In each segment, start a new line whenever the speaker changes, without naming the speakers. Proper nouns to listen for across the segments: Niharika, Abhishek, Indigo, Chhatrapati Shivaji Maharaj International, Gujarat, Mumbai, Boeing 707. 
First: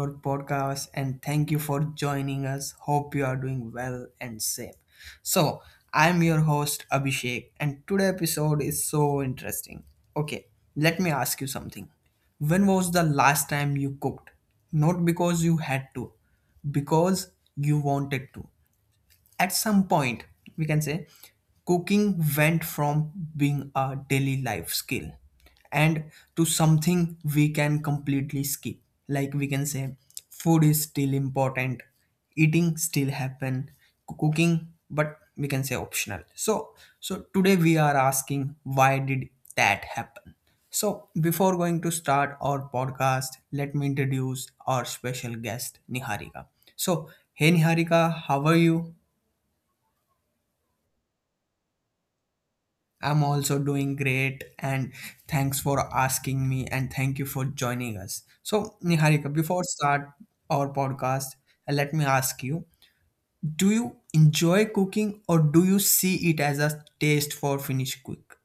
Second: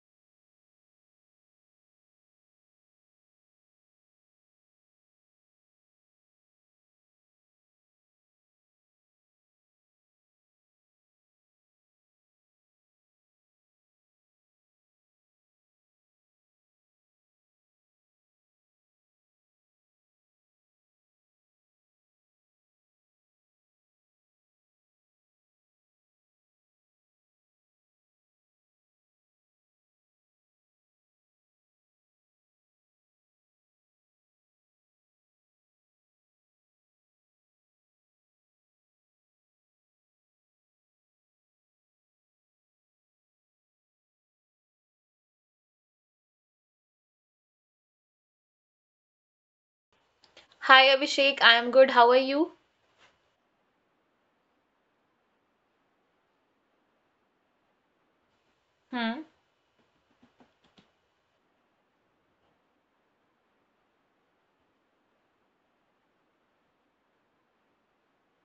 our podcast, and thank you for joining us. Hope you are doing well and safe. So, I'm your host Abhishek, and today episode is so interesting. Okay, let me ask you something. When was the last time you cooked? Not because you had to, because you wanted to. At some point, we can say cooking went from being a daily life skill and to something we can completely skip. Like we can say food is still important, eating still happen, cooking, but we can say optional. So today we are asking why did that happen? So, before going to start our podcast, let me introduce our special guest, Niharika. So, hey Niharika, how are you?
Hi Abhishek, I am good. How are you?
I'm also doing great, and thanks for asking me and thank you for
Hmm.
joining us. So, Niharika, before start our podcast, let me ask you, do you enjoy cooking or do you see it as a taste for finish quick?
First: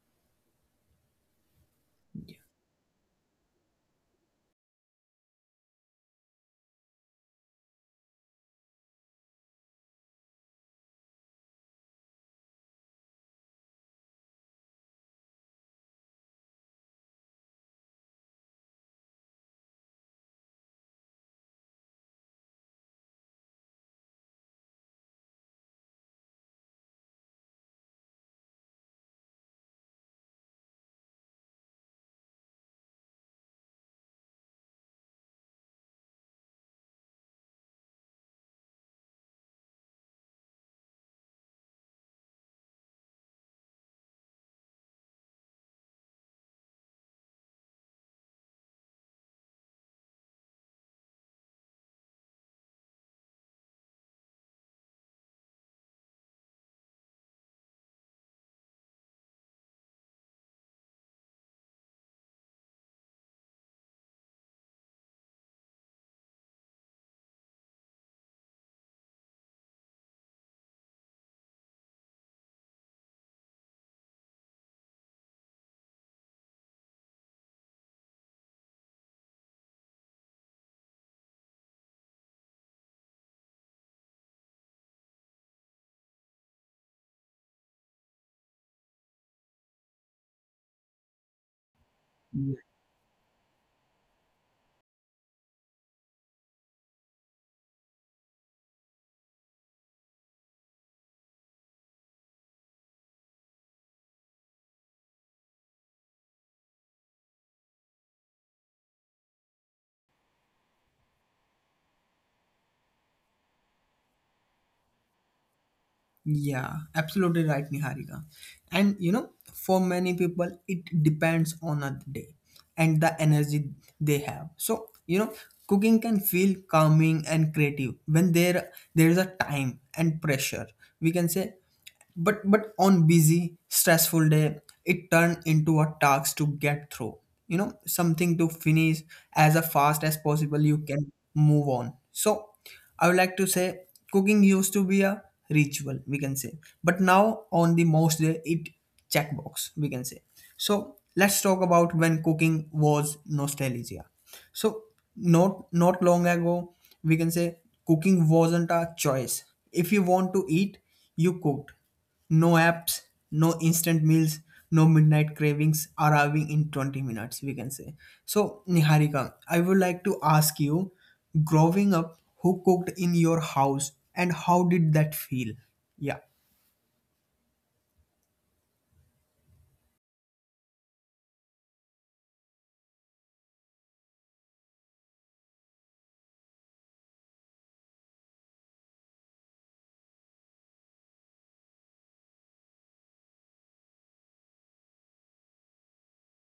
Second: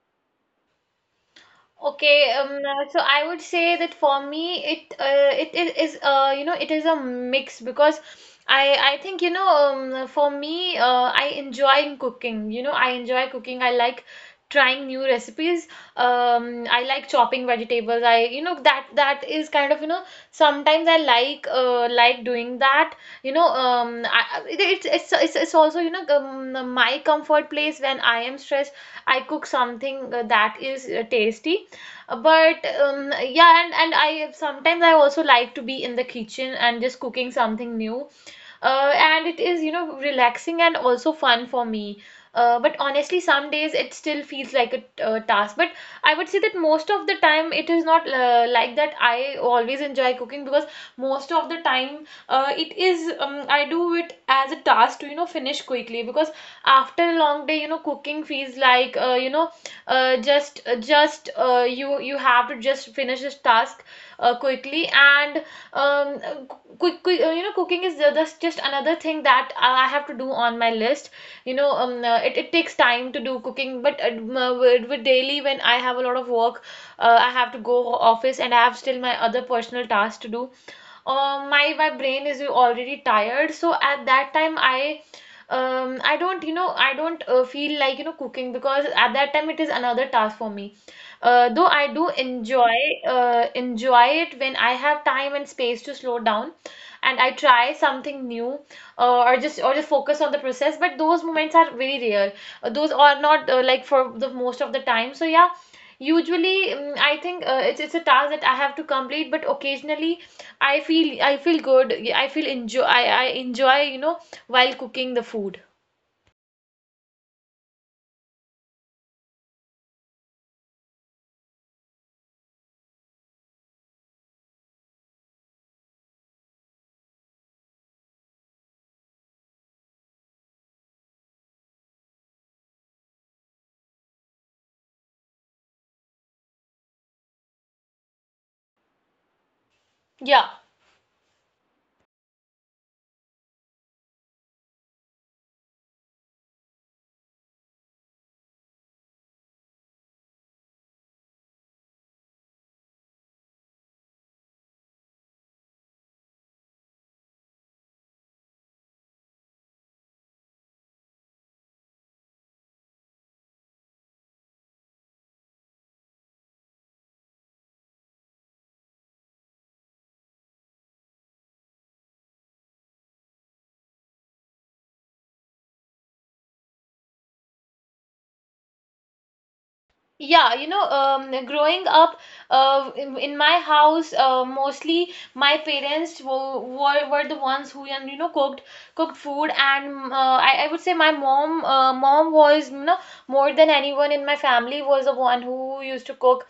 Okay, so I would say that for me, it is it is a mix because I think for me, I enjoy cooking. You know I enjoy cooking. I like trying new recipes. I like chopping vegetables. I you know that is kind of you know sometimes I like doing that. You know I- it, it's also you know my comfort place when I am stressed. I cook something that is tasty But yeah, and I sometimes I also like to be in the kitchen and just cooking something new. And it is, you know, relaxing and also fun for me. But honestly, some days it still feels like a task. But I would say that most of the time it is not like that. I always enjoy cooking because most of the time it is I do it as a task to you know finish quickly because after a long day you know cooking feels like you know just you you have to just finish this task quickly and uh, quick, quick you know cooking is that's just another thing that I have to do on my list you know it takes time to do cooking but with daily when I have a lot of work, I have to go office and I have still my other personal tasks to do. My brain is already tired, so at that time I, I don't you know I don't feel like you know cooking because at that time it is another task for me, though I do enjoy enjoy it when I have time and space to slow down and I try something new, or just or just focus on the process, but those moments are very rare. Those are not like for the most of the time, so yeah, usually I think it's a task that I have to complete, but occasionally I feel good. Yeah, I feel enjoy I enjoy, you know, while cooking the food.
Yeah, absolutely right, Niharika. And you know, for many people, it depends on a day and the energy they have. So, you know, cooking can feel calming and creative when there is a time and pressure. We can say, but on busy, stressful day, it turned into a task to get through. You know, something to finish as a fast as
Yeah.
possible you can move on. So I would like to say cooking used to be a ritual, we can say. But now on the most day it checkbox, we can say. So let's talk about when cooking was nostalgia. So not long ago, we can say cooking wasn't a choice. If you want to eat, you cooked no apps, no instant meals, no midnight cravings arriving in 20 minutes, we can say. So, Niharika, I would like to ask you, growing up, who cooked in your house and how did that feel? Yeah.
Yeah, you know, growing up in my house, mostly my parents were the ones who and you know cooked food, and I would say my mom was you know more than anyone in my family was the one who used to cook.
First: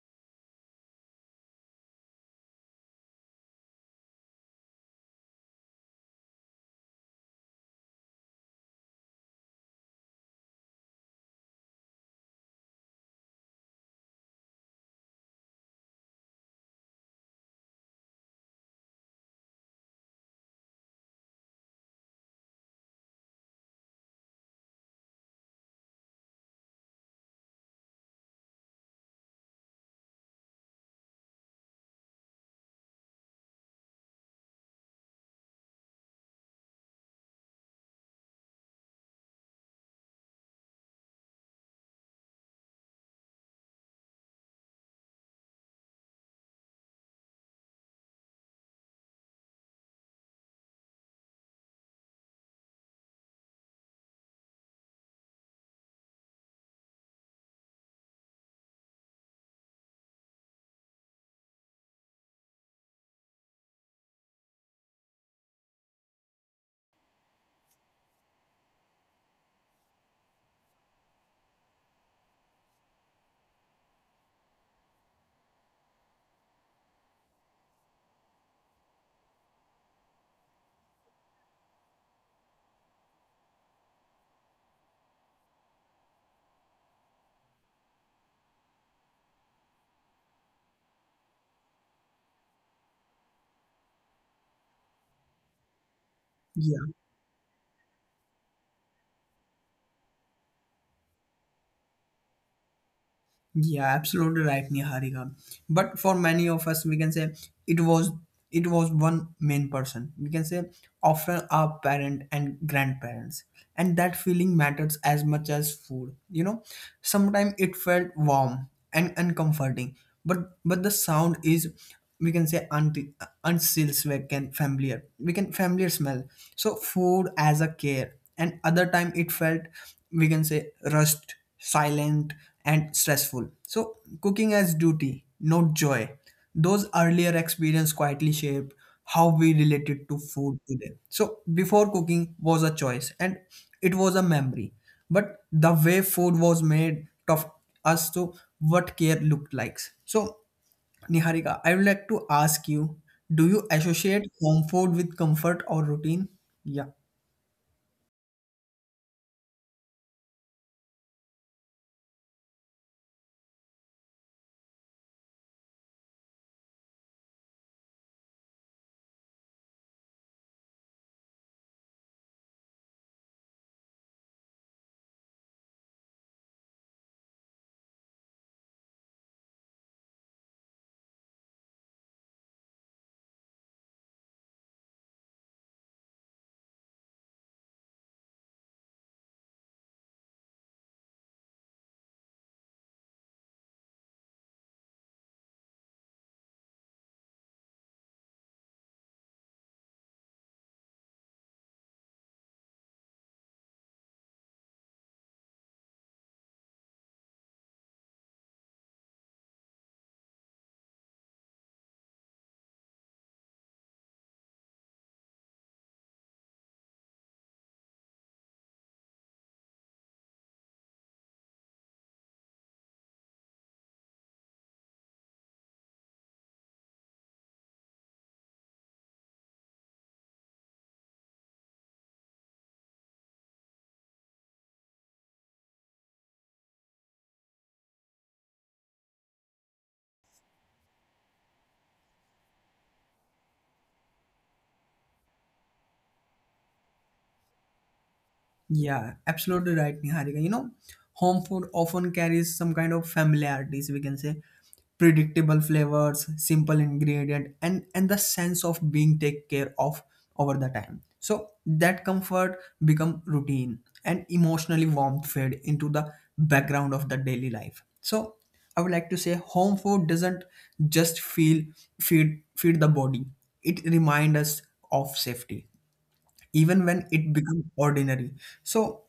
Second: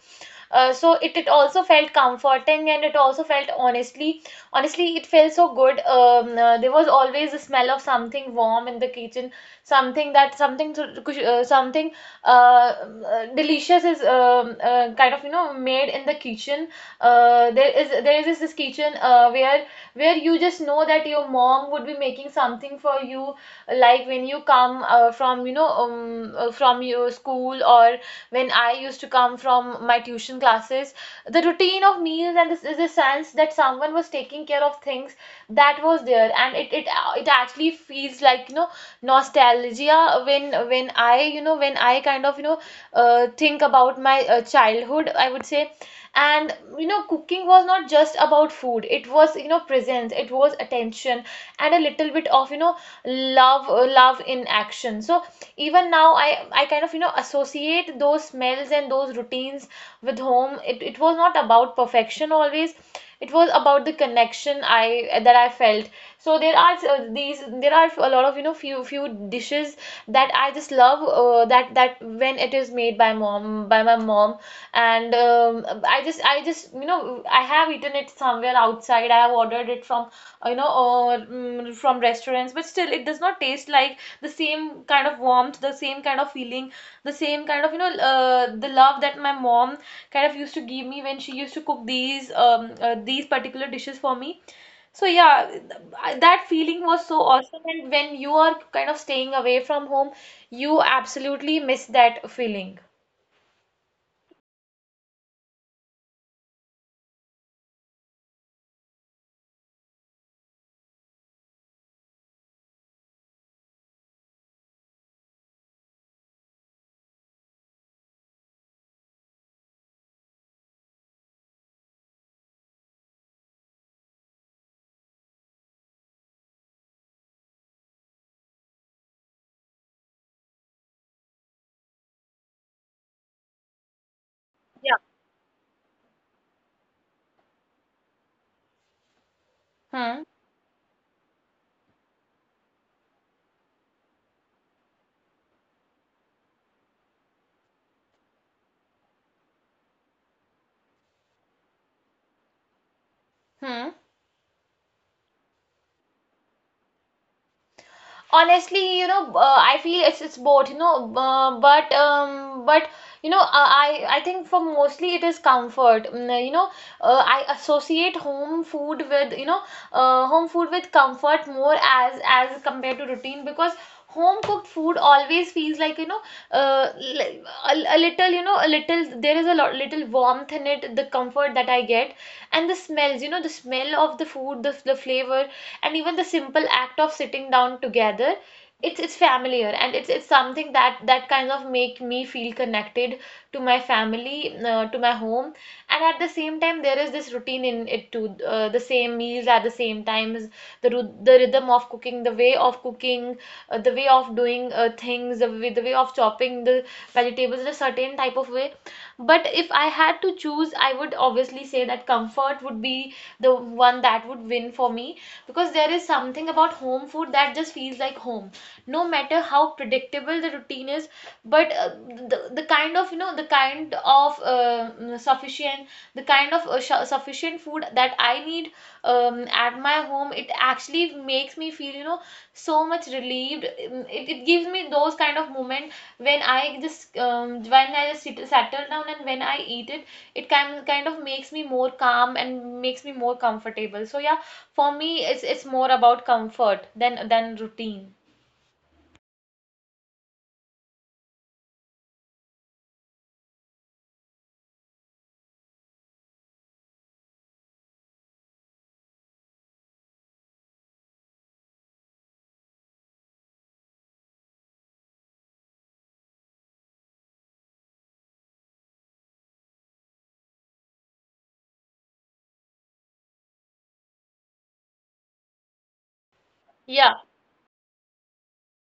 So it also felt comforting and it also felt honestly, it felt so good. There was always the smell of something warm in the kitchen, something that something to- kush- something delicious is kind of you know made in the kitchen. There is this kitchen where you just know that your mom would be making something for you, like when you come from you know from your school, or when I used to come from my tuition classes, the routine of meals and this is a sense that someone was taking care of things that was there, and it it actually feels like you know nostalgia when I you know when I kind of you know think about my childhood, I would say. And you know cooking was not just about food, it was you know presence, it was attention, and a little bit of you know love, love in action. So even now I kind of you know associate those smells and those routines with home. It was not about perfection always. It was about the connection I that I felt. So there are a lot of you know few dishes that I just love that when it is made by my mom, and I just, you know, I have eaten it somewhere outside. I have ordered it from, you know, from restaurants, but still, it does not taste like the same kind of warmth, the same kind of feeling, the same kind of, you know, the love that my mom kind of used to give me when she used to cook these particular dishes for me. So yeah, that feeling was so awesome, and when you are kind of staying away from home, you absolutely miss that feeling.
Yeah, absolutely right, Niharika. But for many of us, we can say, it was it was one main person. We can say often our parent and grandparents, and that feeling matters as much as food. You know, sometimes it felt warm and uncomforting, but the sound is, we can say, unseals, we can familiar, we can familiar smell, so food as a care, and other time it felt, we can say, rushed silent and stressful, so cooking as
Yeah.
duty not joy. Those earlier experience quietly shaped how we related
Hmm.
to food today. So before cooking was a choice and it was a memory, but the way food was made taught us to what care looked like. So Niharika, I would like to ask you, do you
Hmm.
associate home food with comfort or routine? Yeah.
Honestly you know, I feel it's both you know, but you know I think for mostly it is comfort. Mm, you know, I associate home food with you know home food with comfort more as compared to routine because home cooked food always feels like you know, uh, a little you know a little, there is a lot little warmth in it, the comfort that I get and the smells, you know, the smell of the food, the flavor, and even the simple act of sitting down together. It's familiar and it's something that that kind of make me feel connected to my family, to my home. And at the same time there is this routine in it too, the same meals at the same times, the rhythm of cooking, the way of cooking, the way of doing things, the way of chopping the vegetables in a certain type of way. But if I had to choose, I would obviously say that comfort would be the one that would win for me, because there is something about home food that just feels like home. No matter how predictable the routine is, but the kind of, you know, the kind of the kind of sufficient food that I need at my home, it actually makes me feel, you know, so much relieved. Mm, it gives me those kind of moment when I just when I just sit, settle down and when I eat it, it kind of makes me more calm and makes me more comfortable. So yeah, for me it's more about comfort than routine.
Yeah, absolutely right, Niharika. You know, home food often carries some kind of familiarities, we can say, predictable flavors, simple ingredient, and the sense of being taken care of over the time. So that comfort become routine, and emotionally warmth fade into the background of the daily life. So I would like to say home food doesn't just feel feed the body. It reminds us of safety even when it
Yeah.
becomes ordinary. So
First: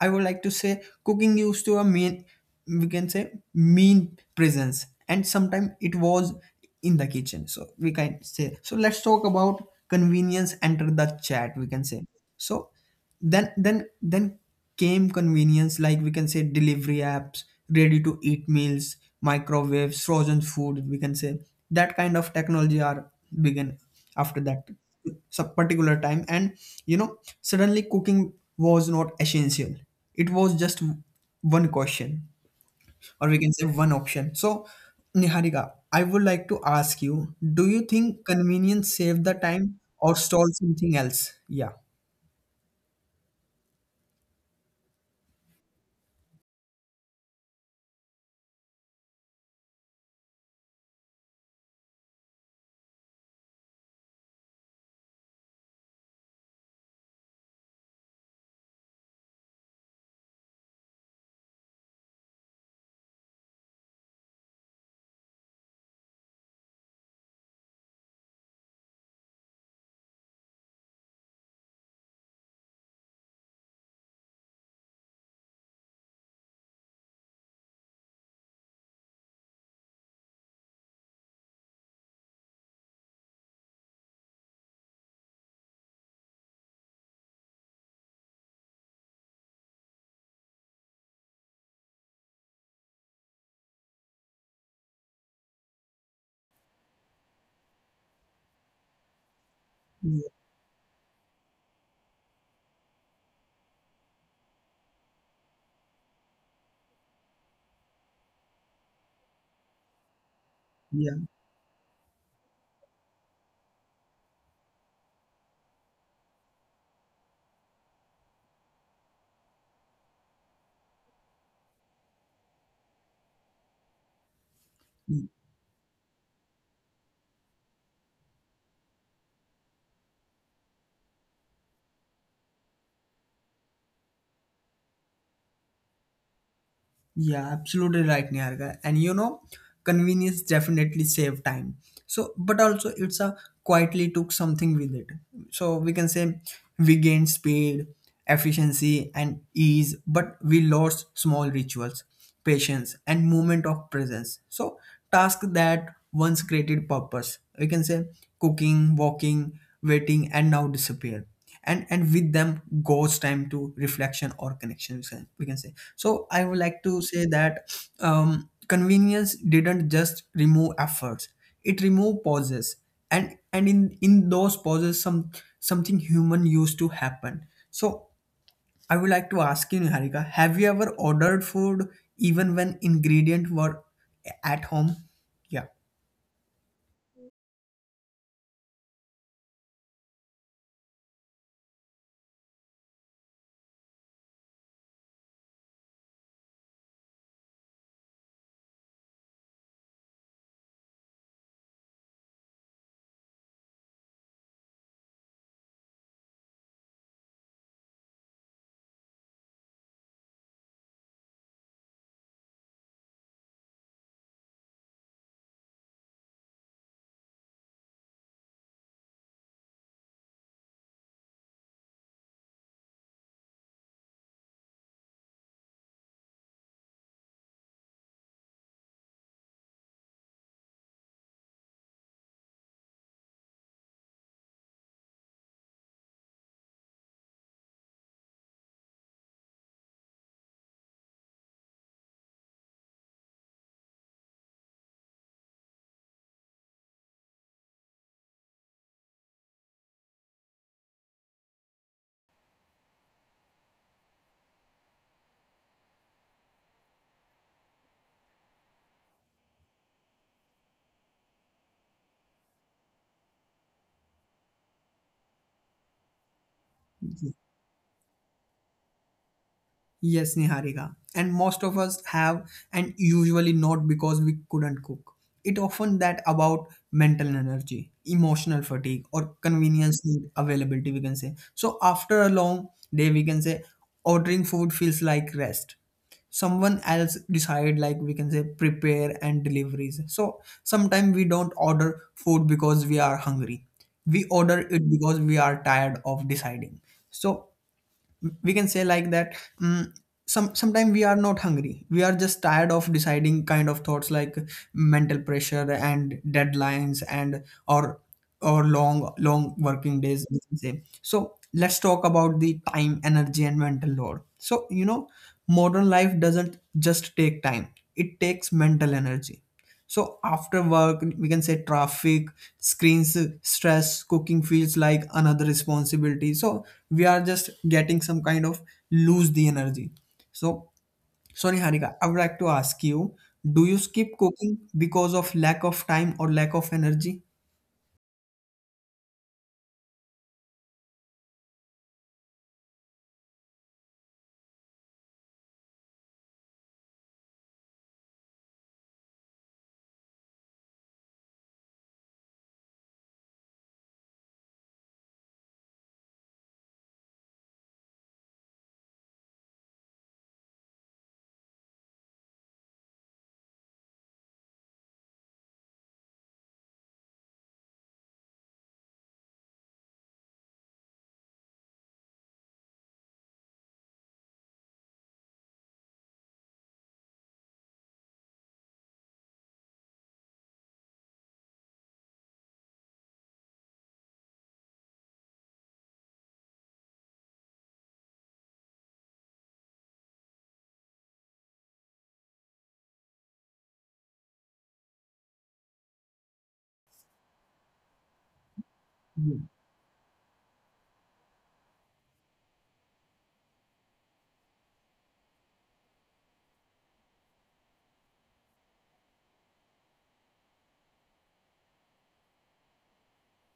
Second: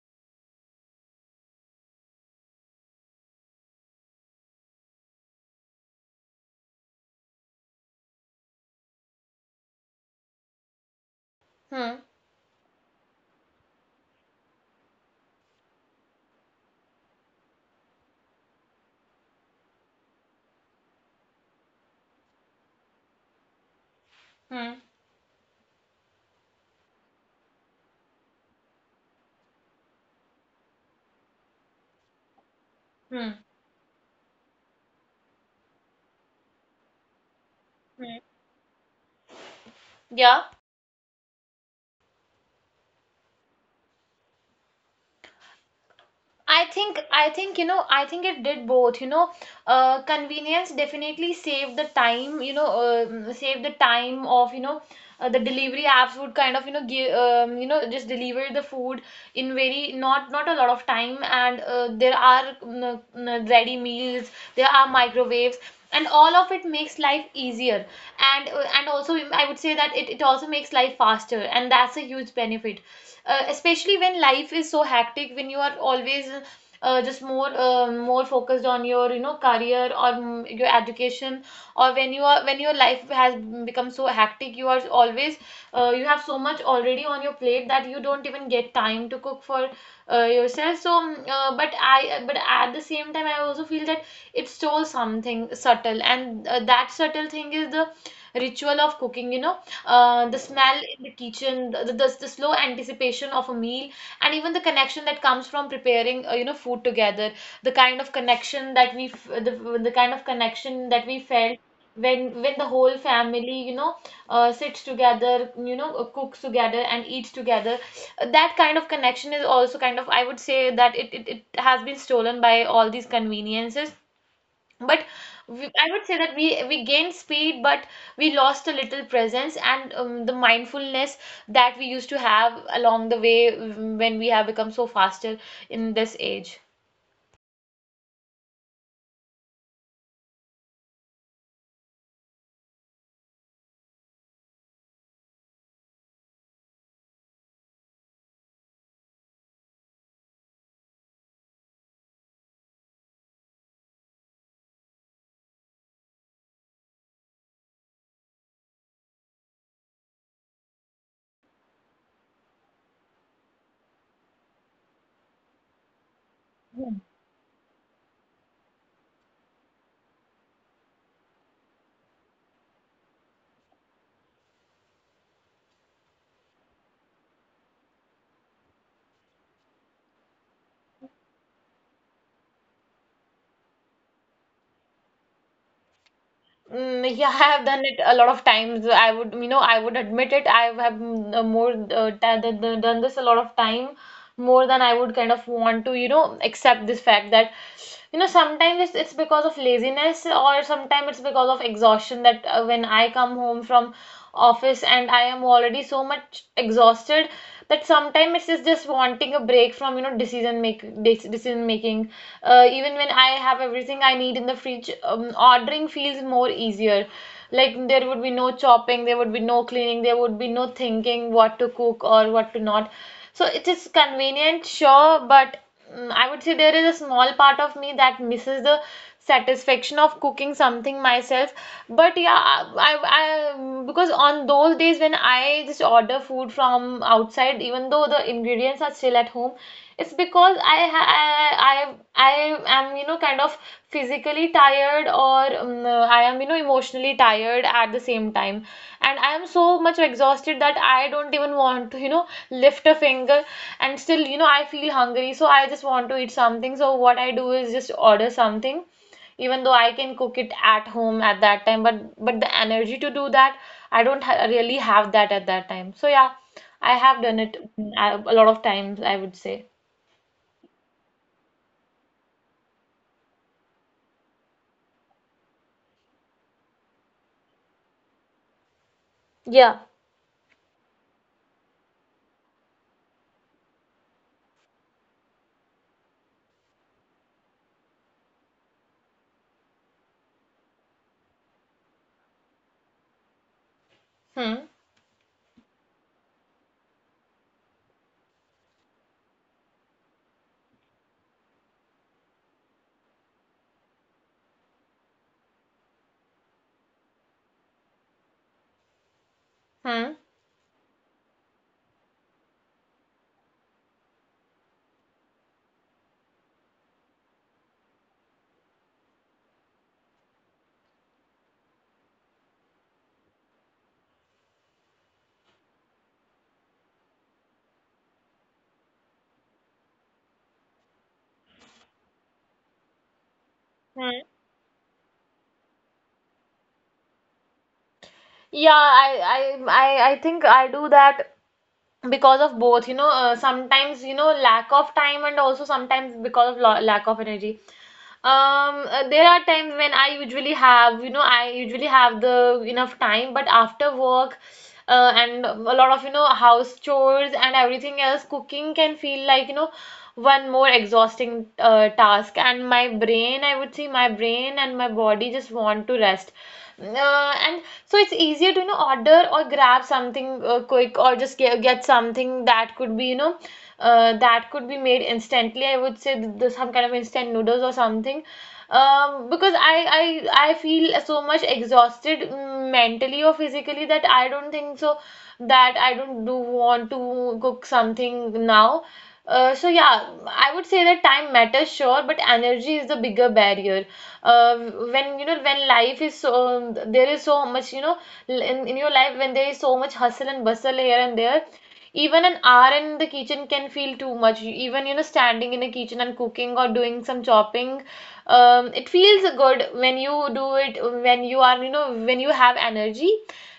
I would like to say cooking used to a mean, we can say, mean presence, and sometimes it was in the kitchen. So we can say, so let's talk about convenience enter the chat, we can
Hmm.
say. So then came convenience, like we can say delivery apps, ready to eat meals, microwaves, frozen food, we can say. That kind of technology are began after that
Hmm.
some particular time, and you know, suddenly cooking was not essential, it was just one question, or we
Hmm.
can say one option. So Niharika, I would like to ask you, do you
Hmm.
think convenience saved the time or
Yeah,
stole something else? yeah
I think you know I think it did both, you know. Convenience definitely save the time, you know, save the time of you know, the delivery apps would kind of you know give you know just deliver the food in very not not a lot of time. And there are ready meals, there are microwaves, and all of it makes life easier. And also I would say that it also makes life faster, and that's a huge benefit, especially when life is so hectic, when you are always just more more focused on your you know career, or your education, or when you are when your life has become so hectic, you are always you have so much already on your plate that you don't even get time to cook for yourself. So but I, but at the same time, I also feel that it stole something subtle, and that subtle thing is the ritual of cooking, you know, the
yeah
smell in the kitchen, the slow anticipation of a meal, and even the connection that comes from preparing you know food together, the kind of connection that we felt when the whole family you know sits together, you know, cooks together and eats together. That kind of connection is also kind of I would say that it has been stolen by all these conveniences. But
yeah
we, I would say that we gained speed, but we lost a little presence, and the mindfulness that we used to have along the way, mm, when we have become so faster in this age.
Yeah, absolutely right, Niharika. And you know, convenience definitely save time. So, but also it's a quietly took something with it. So we can say we gained speed, efficiency, and ease, but we lost small rituals, patience, and moment of presence. So task that once created purpose, we can say, cooking, walking, waiting, and now disappear, and with them goes time to reflection or connection, we can say. So I would like
Yeah.
to say that convenience didn't just remove efforts, it removed pauses, and in those pauses some something human used to happen. So I would like to ask you, Niharika, have you ever ordered food even when ingredient were at home? Yeah.
Mm, yeah, I have done it a lot of times. I would, you know, I would admit it. I have mm, more ta- th- th- done this a lot of time, more than I would kind of want to, you know, accept this fact that, you know, sometimes it's because of laziness, or sometimes it's because of exhaustion, that when I come home from office and I am already so much exhausted, that sometimes it's just wanting a break from you know decision decision making. Even when I have everything I need in the fridge, ordering feels more easier. Like there would be no chopping, there would be no cleaning, there would be no thinking what to cook or what to not. So it is convenient, sure, but I would say there is a small part of me that misses the satisfaction of cooking something myself, but yeah, I because on those days when I just order food from outside, even though the ingredients are still at home, it's because I ha- I am, you know, kind of physically tired, or I am, you know, emotionally tired at the same time, and I am so much exhausted that I don't even want to, you know, lift a finger. And still, you know, I feel hungry, so I just want to eat something, so what I do is just order something, even though I can cook it at home at that time. But the energy to do that, I don't ha really have that at that time. So yeah, I have done it a lot of times, I would say.
Yes, Niharika. And most of us have, and usually not because we couldn't cook. It often that about mental energy, emotional fatigue, or
Yeah.
convenience need availability, we can say. So after a long day, we can say, ordering food feels like rest. Someone else decide, like we can say, prepare and deliveries. So sometimes we don't order food because we are hungry. We order
Hmm.
it because we are tired of deciding. So we can say like that mm, some sometimes we are not hungry, we are just tired of deciding kind of thoughts, like mental pressure and deadlines and or long long working
Hmm.
days, we can say. So let's talk about the time energy and mental load. So you know modern life doesn't just take time, it takes mental energy. So after work, we can say, traffic, screens, stress, cooking feels like another responsibility. So we are just getting some kind of lose the energy. So sorry, Harika, I would like to ask you: do you skip
Hmm.
cooking because of lack of time or lack of energy?
Yeah, I think I do that because of both, you know. Sometimes, you know, lack of time, and also sometimes because of lo lack of energy. There are times when I usually have, you know, I usually have the enough time, but after work, and a lot of, you know, house chores and everything else, cooking can feel like, you know, one more exhausting task. And my brain, I would say, my brain and my body just want to rest. And so it's easier to, you know, order or grab something quick, or just get something that could be, you know, that could be made instantly. I would say some kind of instant noodles or something. Because I feel so much exhausted mentally or physically, that I don't think so that I don't do want to cook something now. So yeah, I would say that time matters, sure, but energy is the bigger barrier when, you know, when life is so there is so much, you know, in your life, when there is so much hustle and bustle here and there, even an hour in the kitchen can feel too much. Even, you know, standing in a kitchen and cooking or doing some chopping, it feels good when you do it, when you are, you know, when you have energy,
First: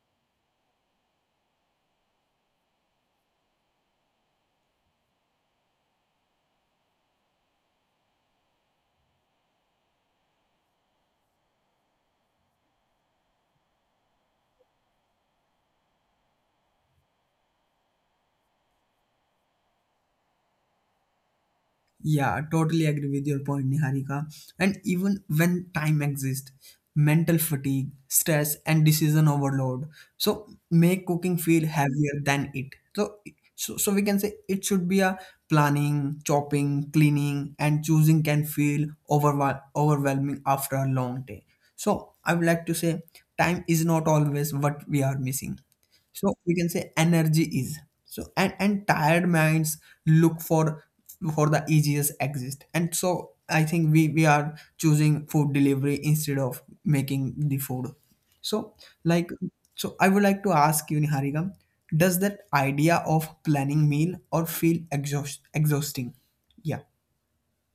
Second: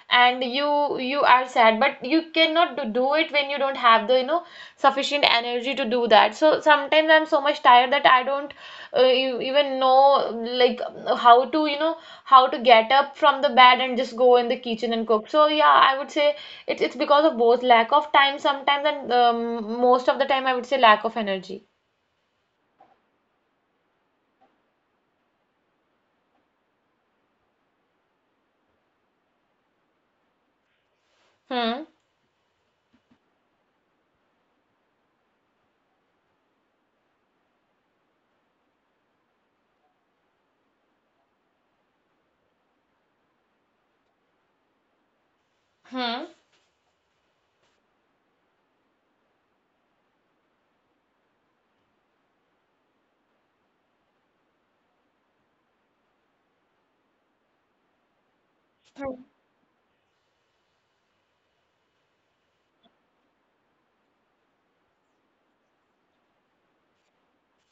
and you are sad, but you cannot do it when you don't have the, you know, sufficient energy to do that. So sometimes I'm so much tired that I don't even know, like, how to, you know, how to get up from the bed and just go in the kitchen and cook. So yeah, I would say it's because of both lack of time sometimes, and most of the time, I would say, lack of energy.
Yeah, totally agree with your point, Niharika. And even when time exists, mental fatigue, stress, and decision overload. So make cooking feel
Hmm.
heavier than it. So, we can say it should be a planning, chopping, cleaning, and choosing can feel overwhelming after a long day. So I would like to say time is not always what we are missing. So
Hmm.
we can say energy is. So and tired minds look for the easiest exit. And so I think we are choosing food delivery instead of making the food. So like so I would like to ask you, Niharika, does that idea of planning meal or feel exhausting? Yeah.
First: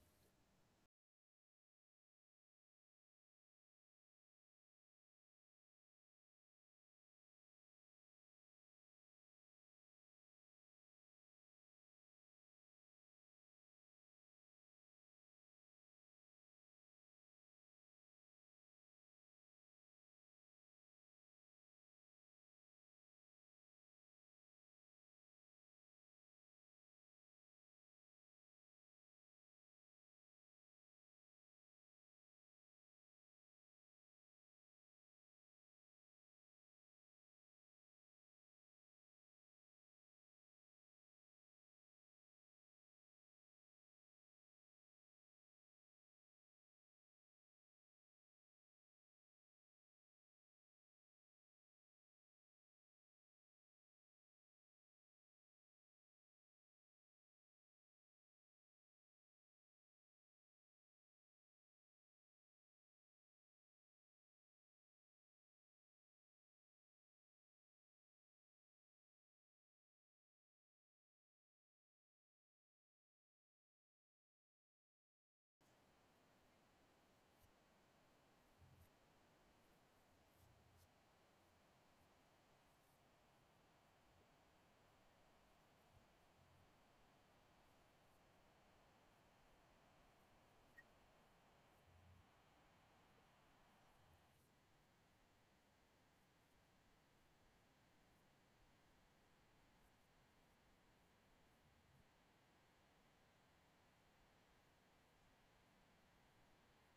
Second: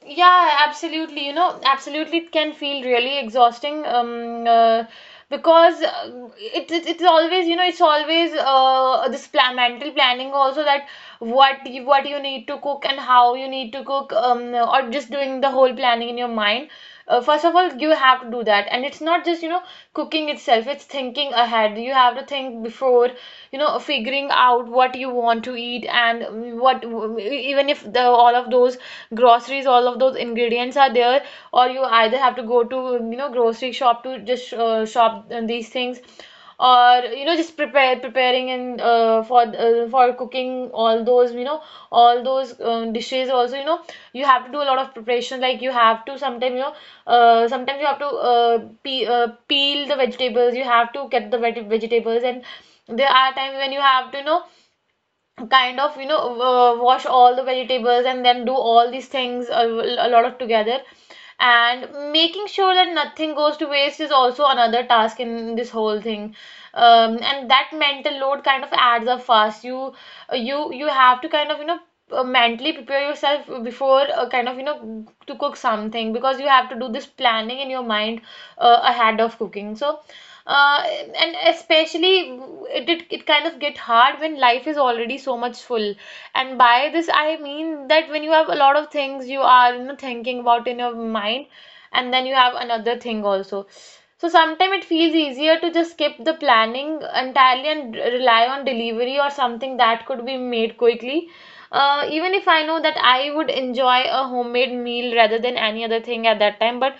Yeah, absolutely. You know, absolutely, it can feel really exhausting. Because it's always, you know, it's always this plan mental planning also, that what you need to cook and how you need to cook, um, or just doing the whole planning in your mind. First of all, you have to do that, and it's not just, you know, cooking itself, it's thinking ahead. You have to think before, you know, figuring out what you want to eat, and what, even if the all of those groceries, all of those ingredients are there, or you either have to go to, you know, grocery shop to just shop these things, or, you know, just prepare preparing and for cooking all those, you know, all those dishes also, you know, you have to do a lot of preparation. Like you have to sometimes, you know, sometimes you have to pe peel the vegetables, you have to get the vegetables. And there are times when you have to, you know, kind of, you know, wash all the vegetables and then do all these things, a lot of together. And making sure that nothing goes to waste is also another task in this whole thing. And that mental load kind of adds up fast. You have to kind of, you know, mentally prepare yourself before, kind of, you know, to cook something, because you have to do this planning in your mind ahead of cooking. So uh, and especially, it kind of get hard when life is already so much full. And by this, I mean that when you have a lot of things you are, you know, thinking about in your mind, and then you have another thing also, so sometimes it feels easier to just skip the planning entirely and rely on delivery or something that could be made quickly. Even if I know that I would enjoy a homemade meal rather than any other thing at that time, but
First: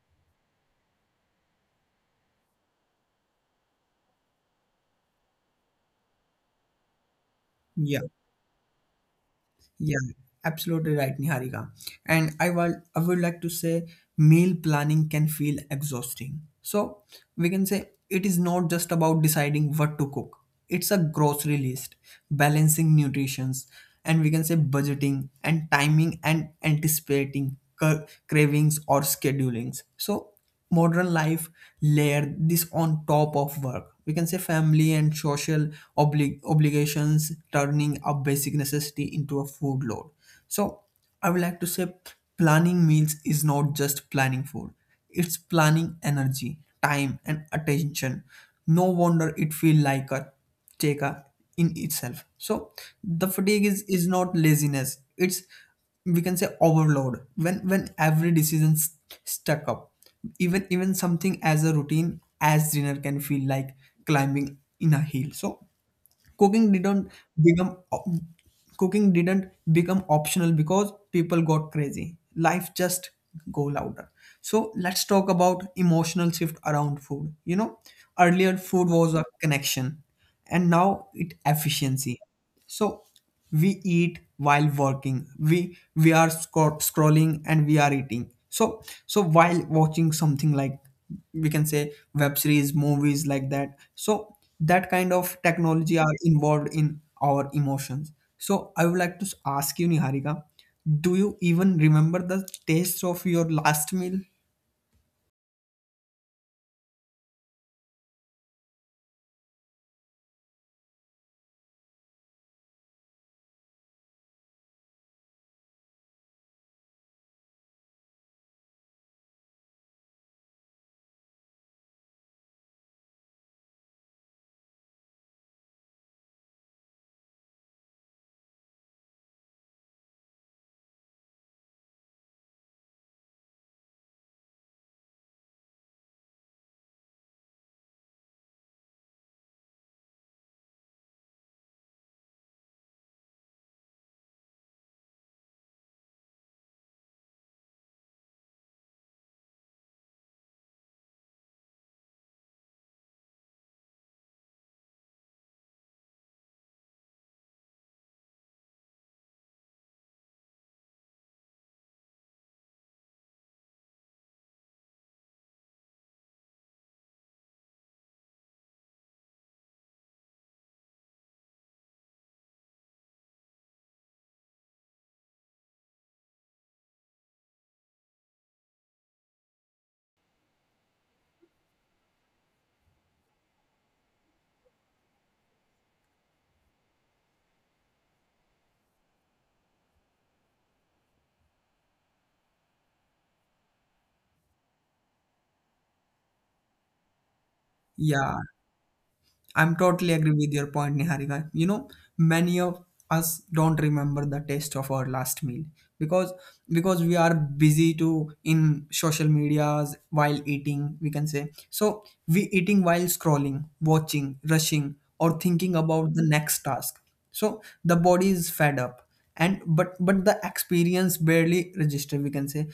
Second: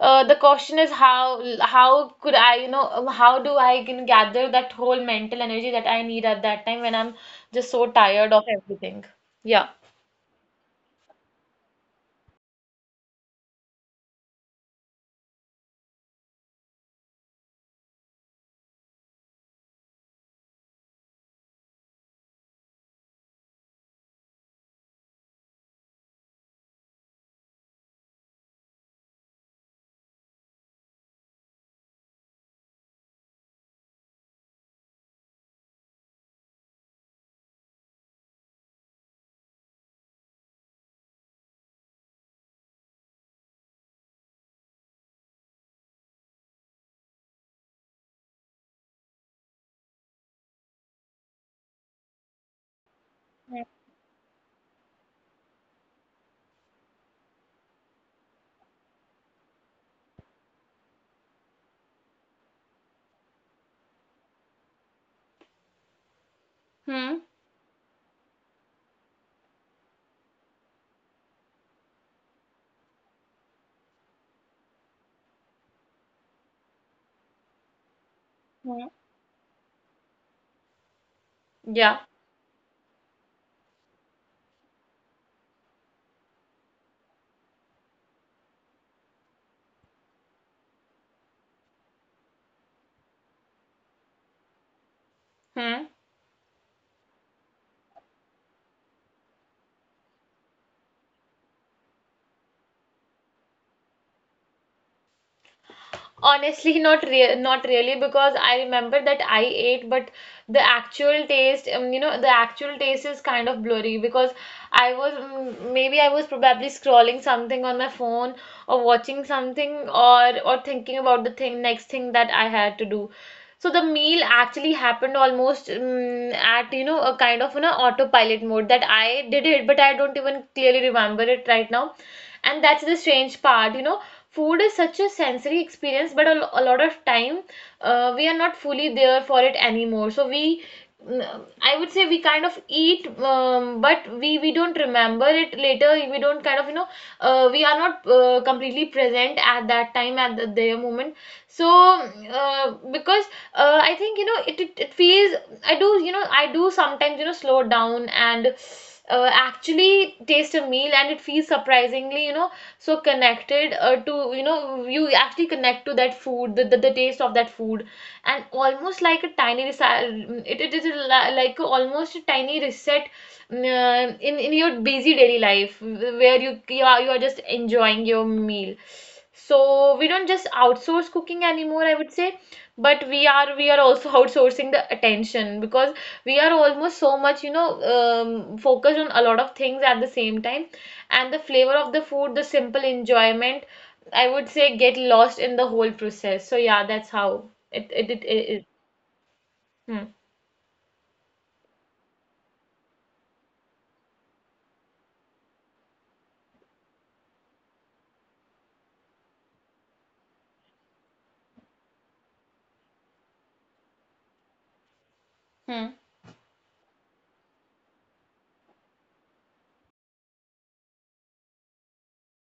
the question is how could I, you know, how do I can gather that whole mental energy that I need at that time, when I'm just
Yeah.
so tired of everything? Yeah.
Yeah, absolutely right, Niharika. And I would like to say meal planning can feel exhausting. So we can say it is not just about deciding what to cook. It's a grocery list, balancing nutritions, and we can say budgeting and timing and anticipating cravings or schedulings. So modern life layer this on top of work, we can say, family and social obligations, turning a basic necessity into a food load. So I would like to say planning meals is not just planning food, it's planning energy time and attention. No wonder it feel like a take a in itself. So the fatigue is not laziness, it's, we can say, overload. When every decision stuck up, even even something as a routine as dinner can feel like climbing in a hill. So cooking didn't
Hmm.
become cooking didn't become optional because people got crazy life just go louder. So let's talk about emotional shift around food. You know, earlier food was a connection, and now it
Yeah.
efficiency. So we eat while working, we are scrolling and we are eating. So so while watching something, like we can say, web series, movies, like that. So that kind of technology
Hmm.
are involved in our emotions. So I would like to ask you, Niharika, do you even remember the taste of your last meal?
Honestly, not really, because I remember that I ate, but the actual taste, you know, the actual taste is kind of blurry, because I was maybe I was probably scrolling something on my phone, or watching something, or thinking about the thing next thing that I had to do. So the meal actually happened almost at, you know, a kind of, you know, autopilot mode, that I did it, but I don't even clearly remember it right now. And that's the strange part, you know, food is such a sensory experience, but a lot of time, we are not fully there for it anymore. So we, I would say we kind of eat, but we don't remember it later, we don't kind of, you know, we are not completely present at that time, at the, their moment. So because I think, you know, it feels, I do, you know, I do sometimes, you know, slow down and actually taste a meal, and it feels surprisingly, you know, so connected to, you know, you actually connect to that food, the taste of that food, and almost like a tiny reset. It is like almost a tiny reset in your busy daily life, where you, you are just enjoying your meal. So we don't just outsource cooking anymore, I would say, but we are also outsourcing the attention, because we are almost so much, you know, focused on a lot of things at the same time, and the flavor of the food, the simple enjoyment, I would say, get lost in the whole process. So yeah, that's how it
Yeah. I'm totally
hmm.
agree with your point, Niharika. You know, many of us don't remember the taste of our last meal because because we are busy to in social medias while eating, we can say. So we eating while scrolling, watching, rushing, or thinking about the next task. So the body is fed up, and but the experience barely register, we can say.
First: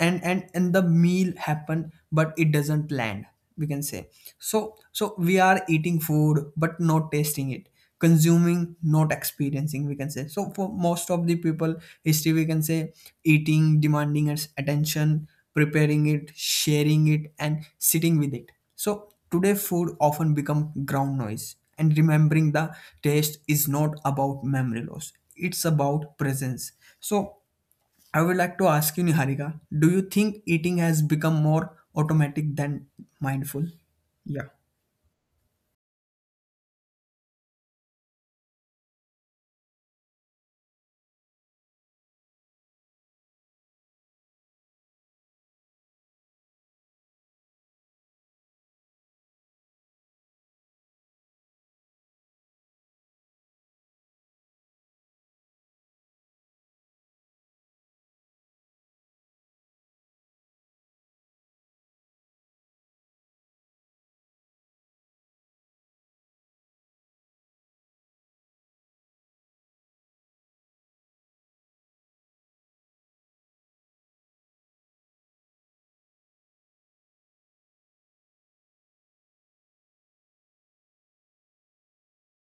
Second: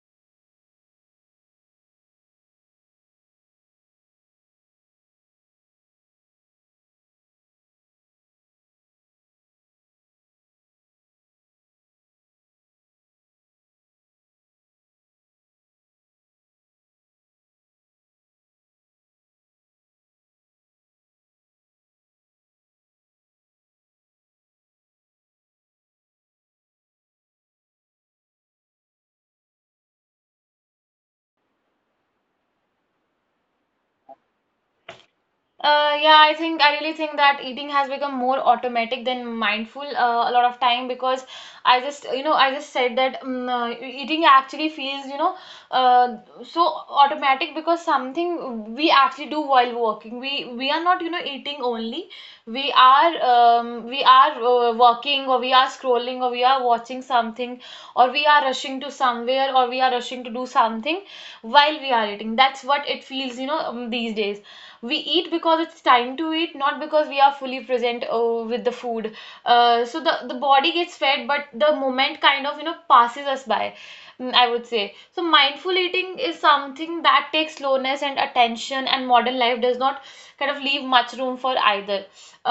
And and the meal happen but it doesn't land, we can say. So so we are eating food but not tasting it, consuming not experiencing, we can say. So for most of the people history, we can say, eating demanding its attention, preparing it, sharing it, and sitting with it. So today food often become ground noise, and remembering the taste is not about memory loss, it's about presence. So I would like to ask you, Niharika, do you think eating has become more automatic than mindful? Yeah,
Yeah, I think I really think that eating has become more automatic than mindful a lot of time, because I just, you know, I just said that eating actually feels, you know, uh, so automatic, because something we actually do while working. We are not, you know, eating only, we are working, or we are scrolling, or we are watching something, or we are rushing to somewhere, or we are rushing to do something while we are eating. That's what it feels, you know, these days. We eat because it's time to eat, not because we are fully present with the food. So the body gets fed, but the moment kind of, you know, passes us by, I would say. So mindful eating is something that takes slowness and attention, and modern life does not kind of leave much room for either.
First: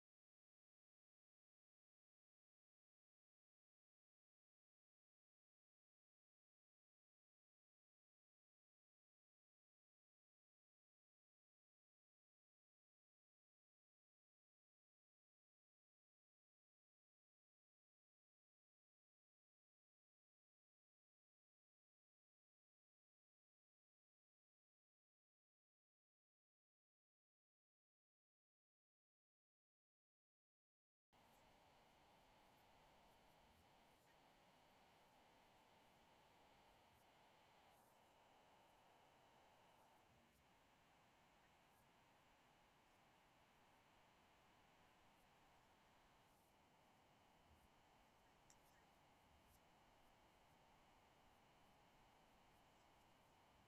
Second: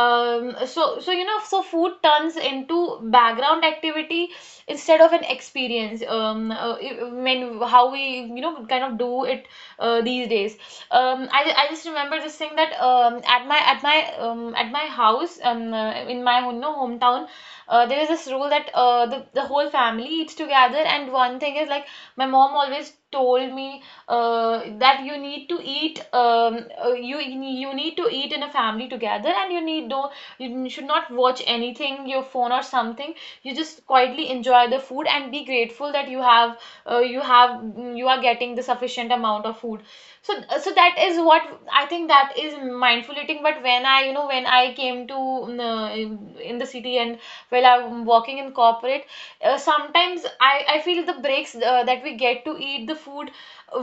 So you know, so food turns into background activity instead of an experience. When how we, you know, kind of do it these days. I just remember this thing, that at my house, in my, you know, hometown. There is this rule that the whole family eats together, and one thing is like my mom always told me that you need to eat, you need to eat in a family together, and you need no. You should not watch anything your phone or something. You just quietly enjoy the food and be grateful that you have uh, you have you are not getting the sufficient amount of food. So so that is what I think that is mindful eating. But when I when I came to the city and while I'm working in corporate, sometimes I feel the breaks that we get to eat the food,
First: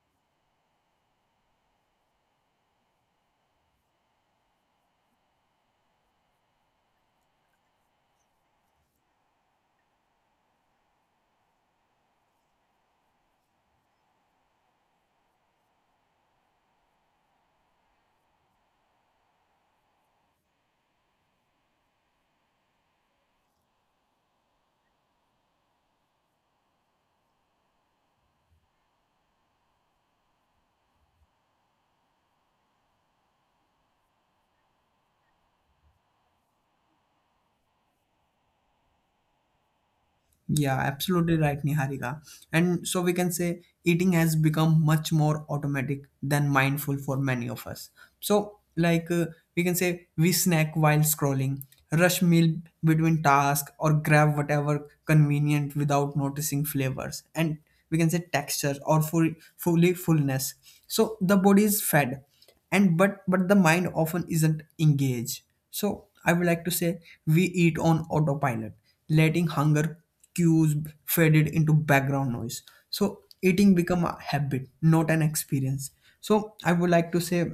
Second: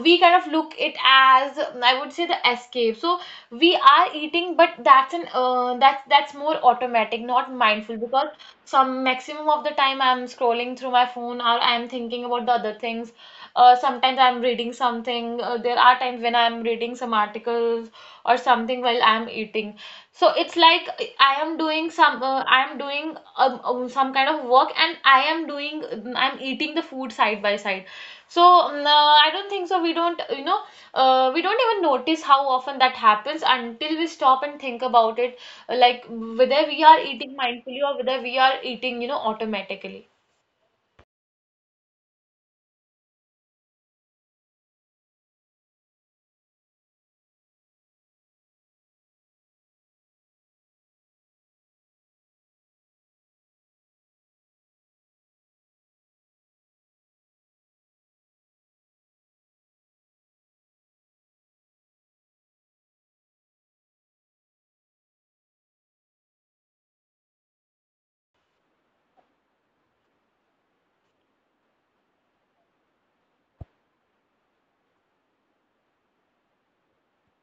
we kind of look it as, I would say, the escape. So we are eating, but that's an that's more automatic, not mindful, because some maximum of the time I'm scrolling through my phone or I'm thinking about the other things. Sometimes I'm reading something. There are times when I'm reading some articles or something while I'm eating. So it's like I am doing some, I am doing some kind of work and I am doing, I'm eating the food side by side. So I don't think so. We don't, we don't even notice how often that happens until we stop and think about it, like whether we are eating mindfully or whether we are eating, automatically.
yeah, absolutely right, Niharika. And so we can say eating has become much more automatic than mindful for many of us. So, like, uh, we can say we snack while scrolling, rush meal between tasks or grab whatever convenient without noticing flavors and we can say texture or fullness. So the body is fed, and but the mind often isn't engaged. So I would like to say we eat on autopilot, letting hunger cues faded into background noise. So eating become a habit, not an experience. So I would like to say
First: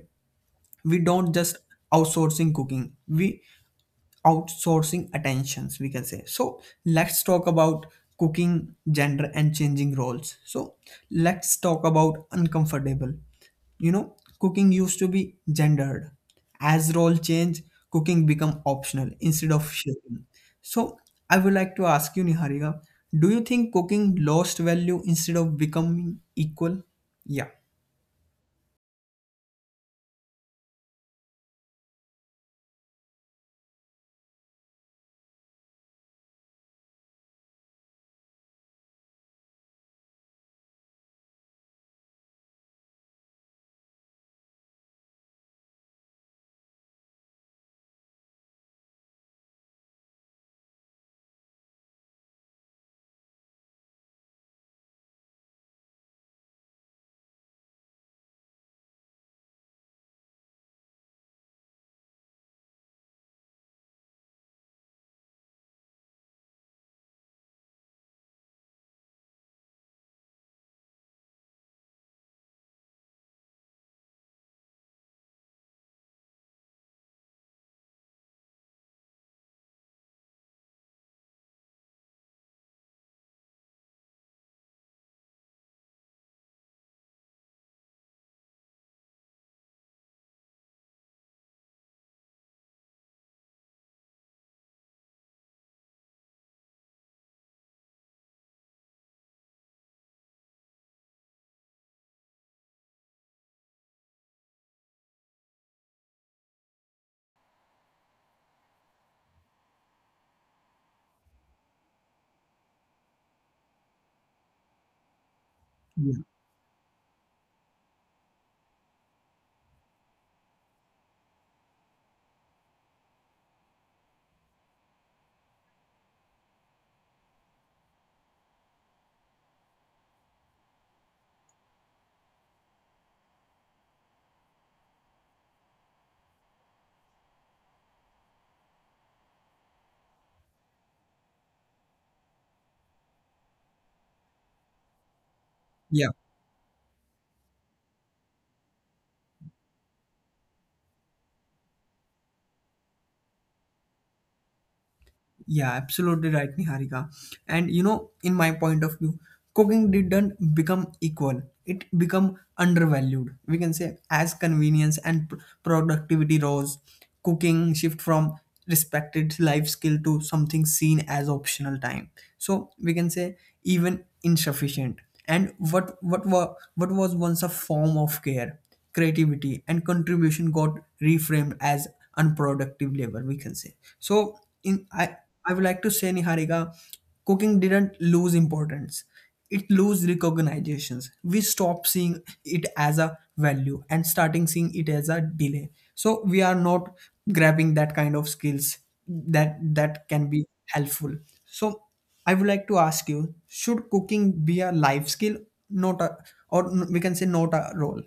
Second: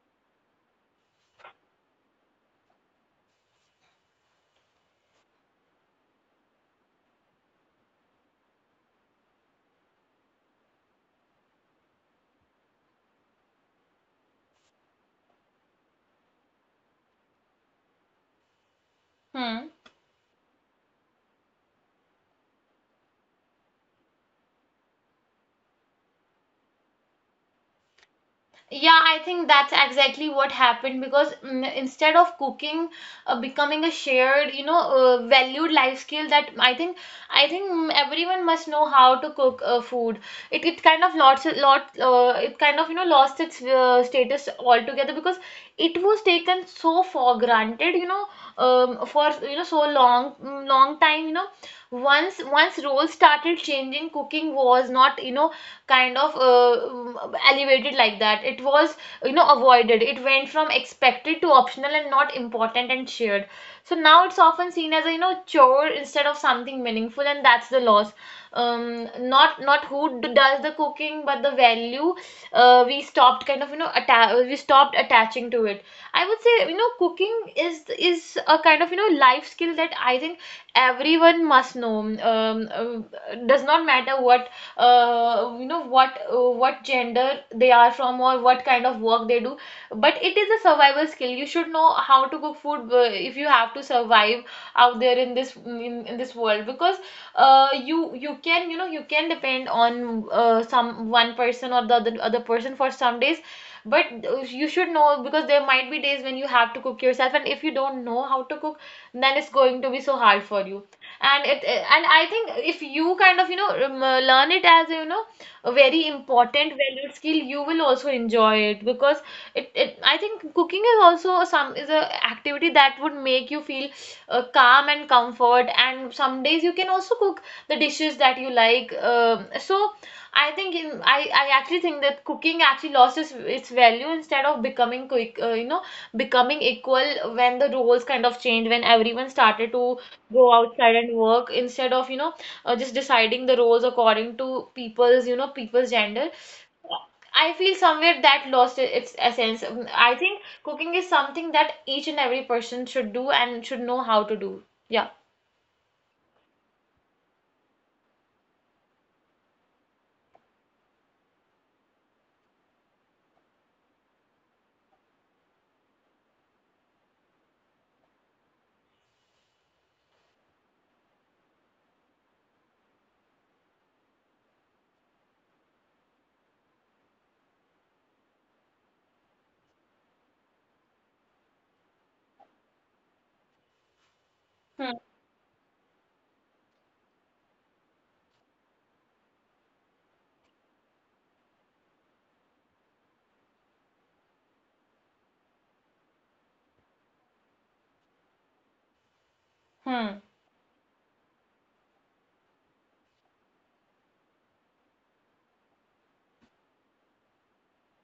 we don't just outsourcing cooking, we outsourcing attentions, we can say. So let's talk about cooking, gender and changing roles. So let's talk about uncomfortable, you know, cooking used to be gendered. As role change, cooking become optional instead of
Hmm.
shaping. So I would like to ask you, Niharika, do you think cooking lost value instead of becoming equal? yeah
Yeah, I think that's exactly what happened because, instead of cooking becoming a shared, you know, valued life skill, that I think I think everyone must know how to cook food. It kind of lost lot it kind of, you know, lost its status altogether, because it was taken so for granted, you know, for, you know, so long time, you know. Once roles started changing, cooking was not, you know, kind of elevated like that. It was, you know, avoided. It went from expected to optional and not important and shared. So now it's often seen as a, you know, chore instead of something meaningful, and that's the loss. Not not who does the cooking, but the value we stopped kind of, you know, we stopped attaching to it. I would say, you know, cooking is a kind of, you know, life skill that I think everyone must know. Does not matter what you know, what gender they are from or what kind of work they do. But it is a survival skill. You should know how to cook food if you have to survive out there in this world. Because you, you can, you know, you can depend on some one person or the other person for some days. But you should know, because there might be days when you have to cook yourself, and if you don't know how to cook, then it's going to be so hard for you. And it, and I think if you kind of, you know, learn it as, you know, a very
yeah
important valued skill, you will also enjoy it. Because it, I think cooking is also some, is a activity that would make you feel calm and comfort, and some days you can also cook the dishes that you like. So I think I actually think that cooking actually lost its value instead of becoming quick, you know, becoming equal, when the roles kind of changed, when everyone started to go outside and work instead of, you know, or just deciding the roles according to people's, you know, people's
Yeah.
gender. I feel somewhere that lost its essence. I think cooking is something that each and every person should do and should know how to do. Yeah.
Yeah, absolutely right, Niharika. And you know, in my point of view, cooking didn't become equal. It become undervalued. We can say as convenience and productivity rose, cooking shift from respected life skill to something seen as optional time. So we can say even insufficient. And what was once a form of care, creativity and contribution got reframed as unproductive labor, we can say. so in
Hmm.
i i would like to say, Niharika, cooking didn't lose importance, it lose recognitions. We stop seeing it as a value and starting seeing it as a delay. So we are not grabbing that kind of skills that
Hmm.
can be helpful. So I would like to ask you, should cooking be a life skill, not a, or we can say, not a role?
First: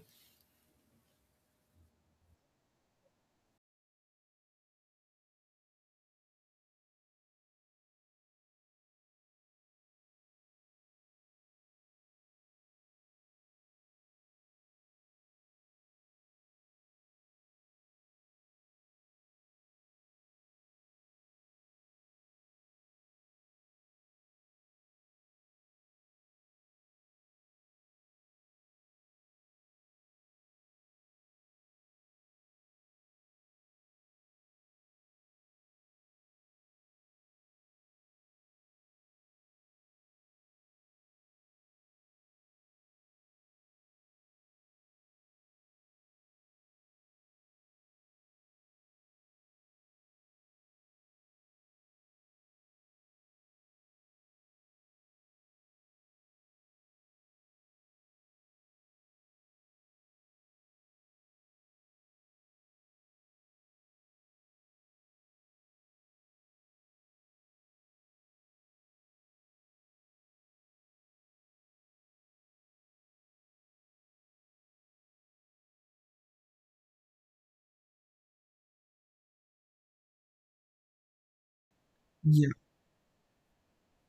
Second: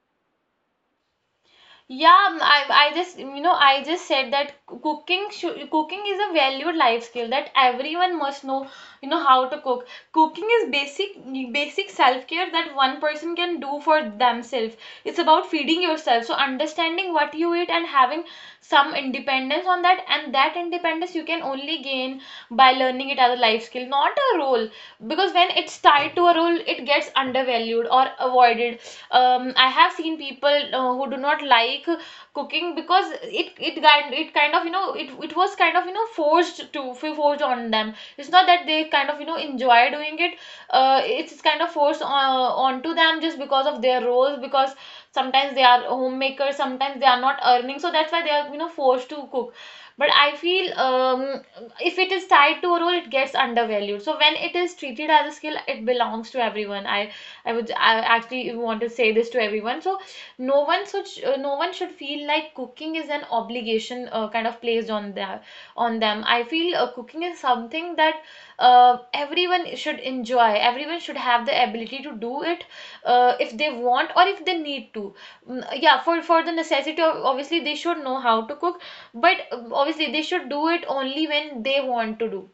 Yeah, I just, you know, I just said that cooking is a valued life skill that everyone must know, you know, how to cook. Cooking is basic, basic self-care that one person can do for themselves. It's about feeding yourself. So understanding what you eat and having some independence on that, and that independence you can only gain by learning it as a life skill, not a role. Because when it's tied to a role, it gets undervalued or avoided. I have seen people who do not like cooking because it kind of, you know, it was kind of, you know, forced on them. It's not that they kind of, you know, enjoy doing it. It's kind of onto them just because of their roles, because sometimes they are homemakers, sometimes they are not earning, so that's why they are, you know, forced to cook. But I feel, if it is tied to a role, it gets undervalued. So when it is treated as a skill, it belongs to everyone. I actually want to say this to everyone. So no one should feel like cooking is an obligation kind of placed on their on them. I feel cooking is something that everyone should enjoy. Everyone should have the ability to do it if they want or if they need to. Yeah, for the necessity of, obviously they should know how to cook, but obviously they should do it only when they want to do.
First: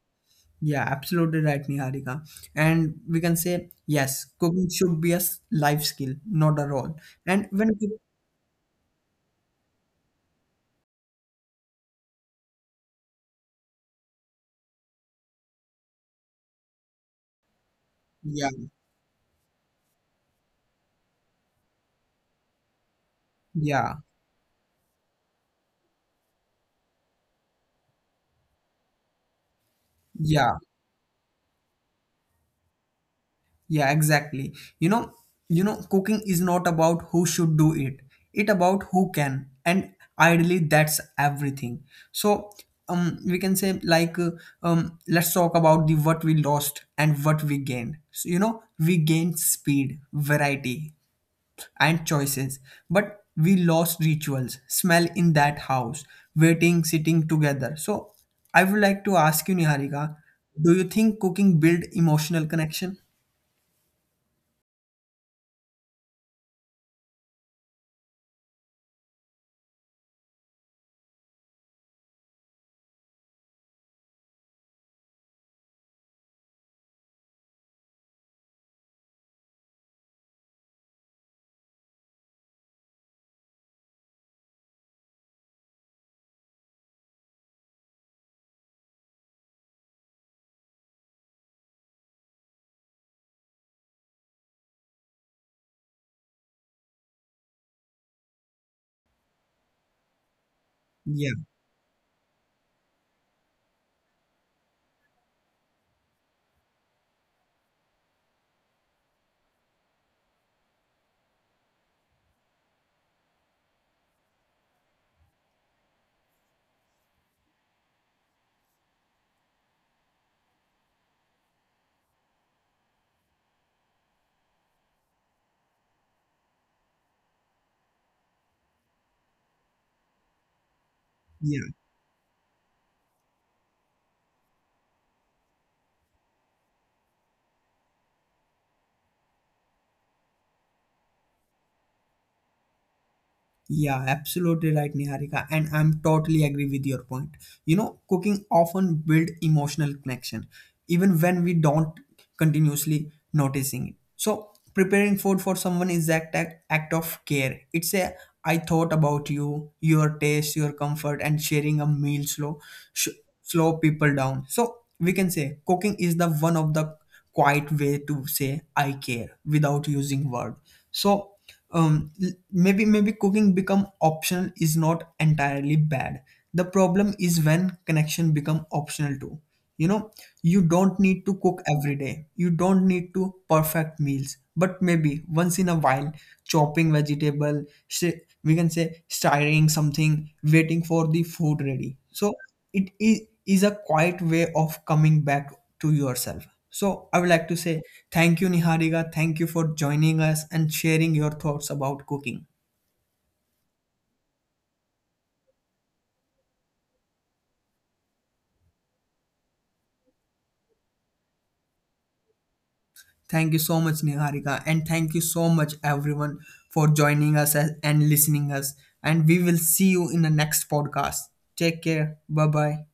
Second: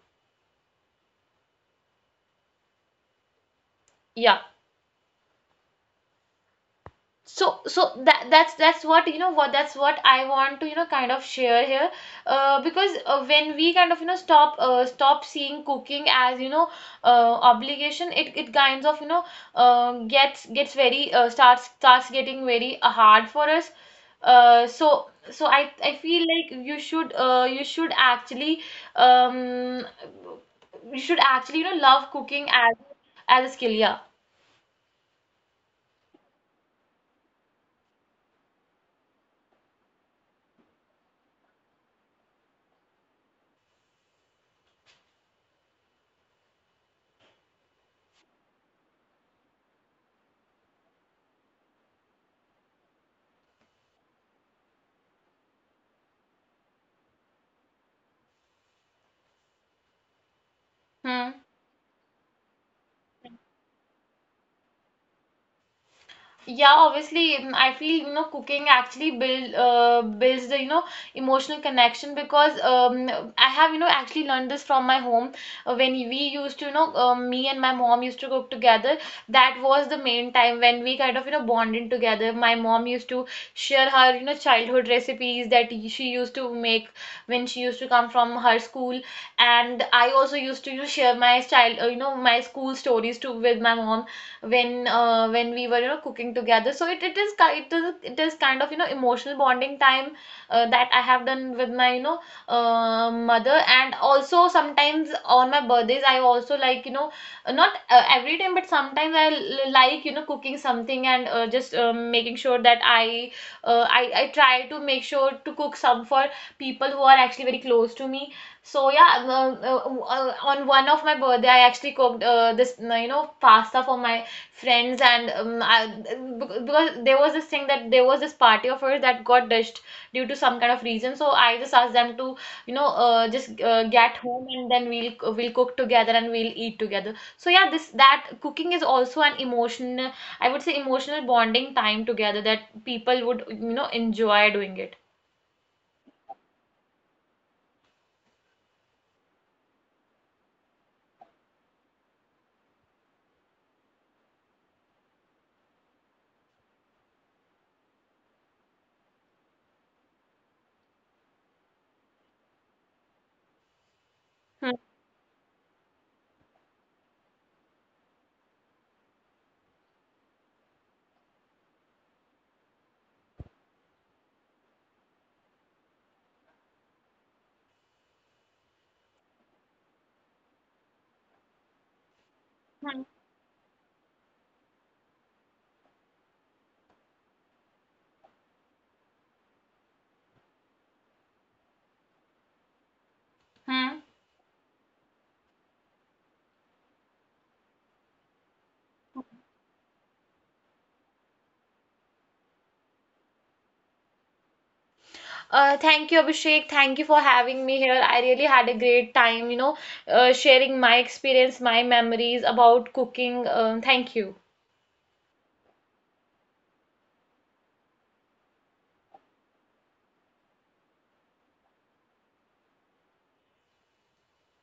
Yeah, absolutely right, Niharika. And we can say, yes,
Yeah,
cooking should be a life skill, not a role. And
so
when we-
that's what, you know, what that's what I want to, you know, kind of share here. Because when we kind of, you know, stop seeing cooking as, you know, obligation, it kinds
yeah,
of, you know, gets, gets very starts, starts getting very hard for us.
yeah,
So so I feel like you should, you should actually, um you
yeah,
should actually, you know, love cooking as a skill. Yeah.
yeah, exactly. You know, you know, cooking is not about who should do it. It about who can. And ideally, that's everything. So, we can say like, let's talk about the what we lost and what we gained. So, you know, we gained speed, variety, and choices. But we lost rituals, smell in that house, waiting, sitting together. So I would like to ask you, Niharika,
Hmm.
do you think cooking build emotional connection?
Yeah, obviously, I feel, you know, cooking actually builds the, you know, emotional connection. Because, I have, you know, actually learned this from my home, when we used to, you know, me and my mom used to cook together. That was the main time when we kind of, you know, bonded together. My mom used to share her, you know, childhood recipes that she used to make when she used to come from her school, and I also used to, you know, share my child you know, my school stories too with my mom when we were, you know, cooking together. So it is kind of, you know, emotional bonding time that I have done with my, you know,
Yeah,
mother. And also sometimes on my birthdays I also, like, you know, not every time, but sometimes I like, you know, cooking something and just making sure that I try to make sure to cook some for people who are actually very close to me. So yeah, on one of my birthday, I actually cooked this, you know, pasta for my friends. And because there was this thing that there was this party of hers that got ditched due to some kind of reason, so I just asked them to, you know,
yeah.
just get home, and then we'll cook together and we'll eat together. So yeah, this, that cooking is also an emotion, I would say emotional bonding time together that people would, you know, enjoy doing it.
Yeah, absolutely right, Niharika. And I'm totally agree with your point. You know, cooking often build emotional connection, even when we don't continuously noticing it. So preparing food for someone is that act of care. It's a I thought about you, your taste, your comfort, and sharing a meal slow,
Hmm.
sh- slow people down. So we can say cooking is the one of the quiet way to say I care without using word. So maybe maybe cooking become optional is not entirely bad, the problem is when connection become optional too. You know, you don't need
Hmm.
to cook every day, you don't need to perfect meals, but maybe once in a while chopping vegetable, we can say stirring something, waiting for the food ready.
Hmm.
So it is a quiet way of coming back to yourself. So I would like to say thank you, Niharika. Thank you for joining us and sharing your thoughts about cooking.
Thank you, Abhishek. Thank you for having me here. I really had a great time, you know, sharing my experience, my memories about cooking. Thank you.
Thank you so much, Niharika, and thank you so much everyone for joining us and listening us. And we will see you in the next podcast. Take care. Bye bye.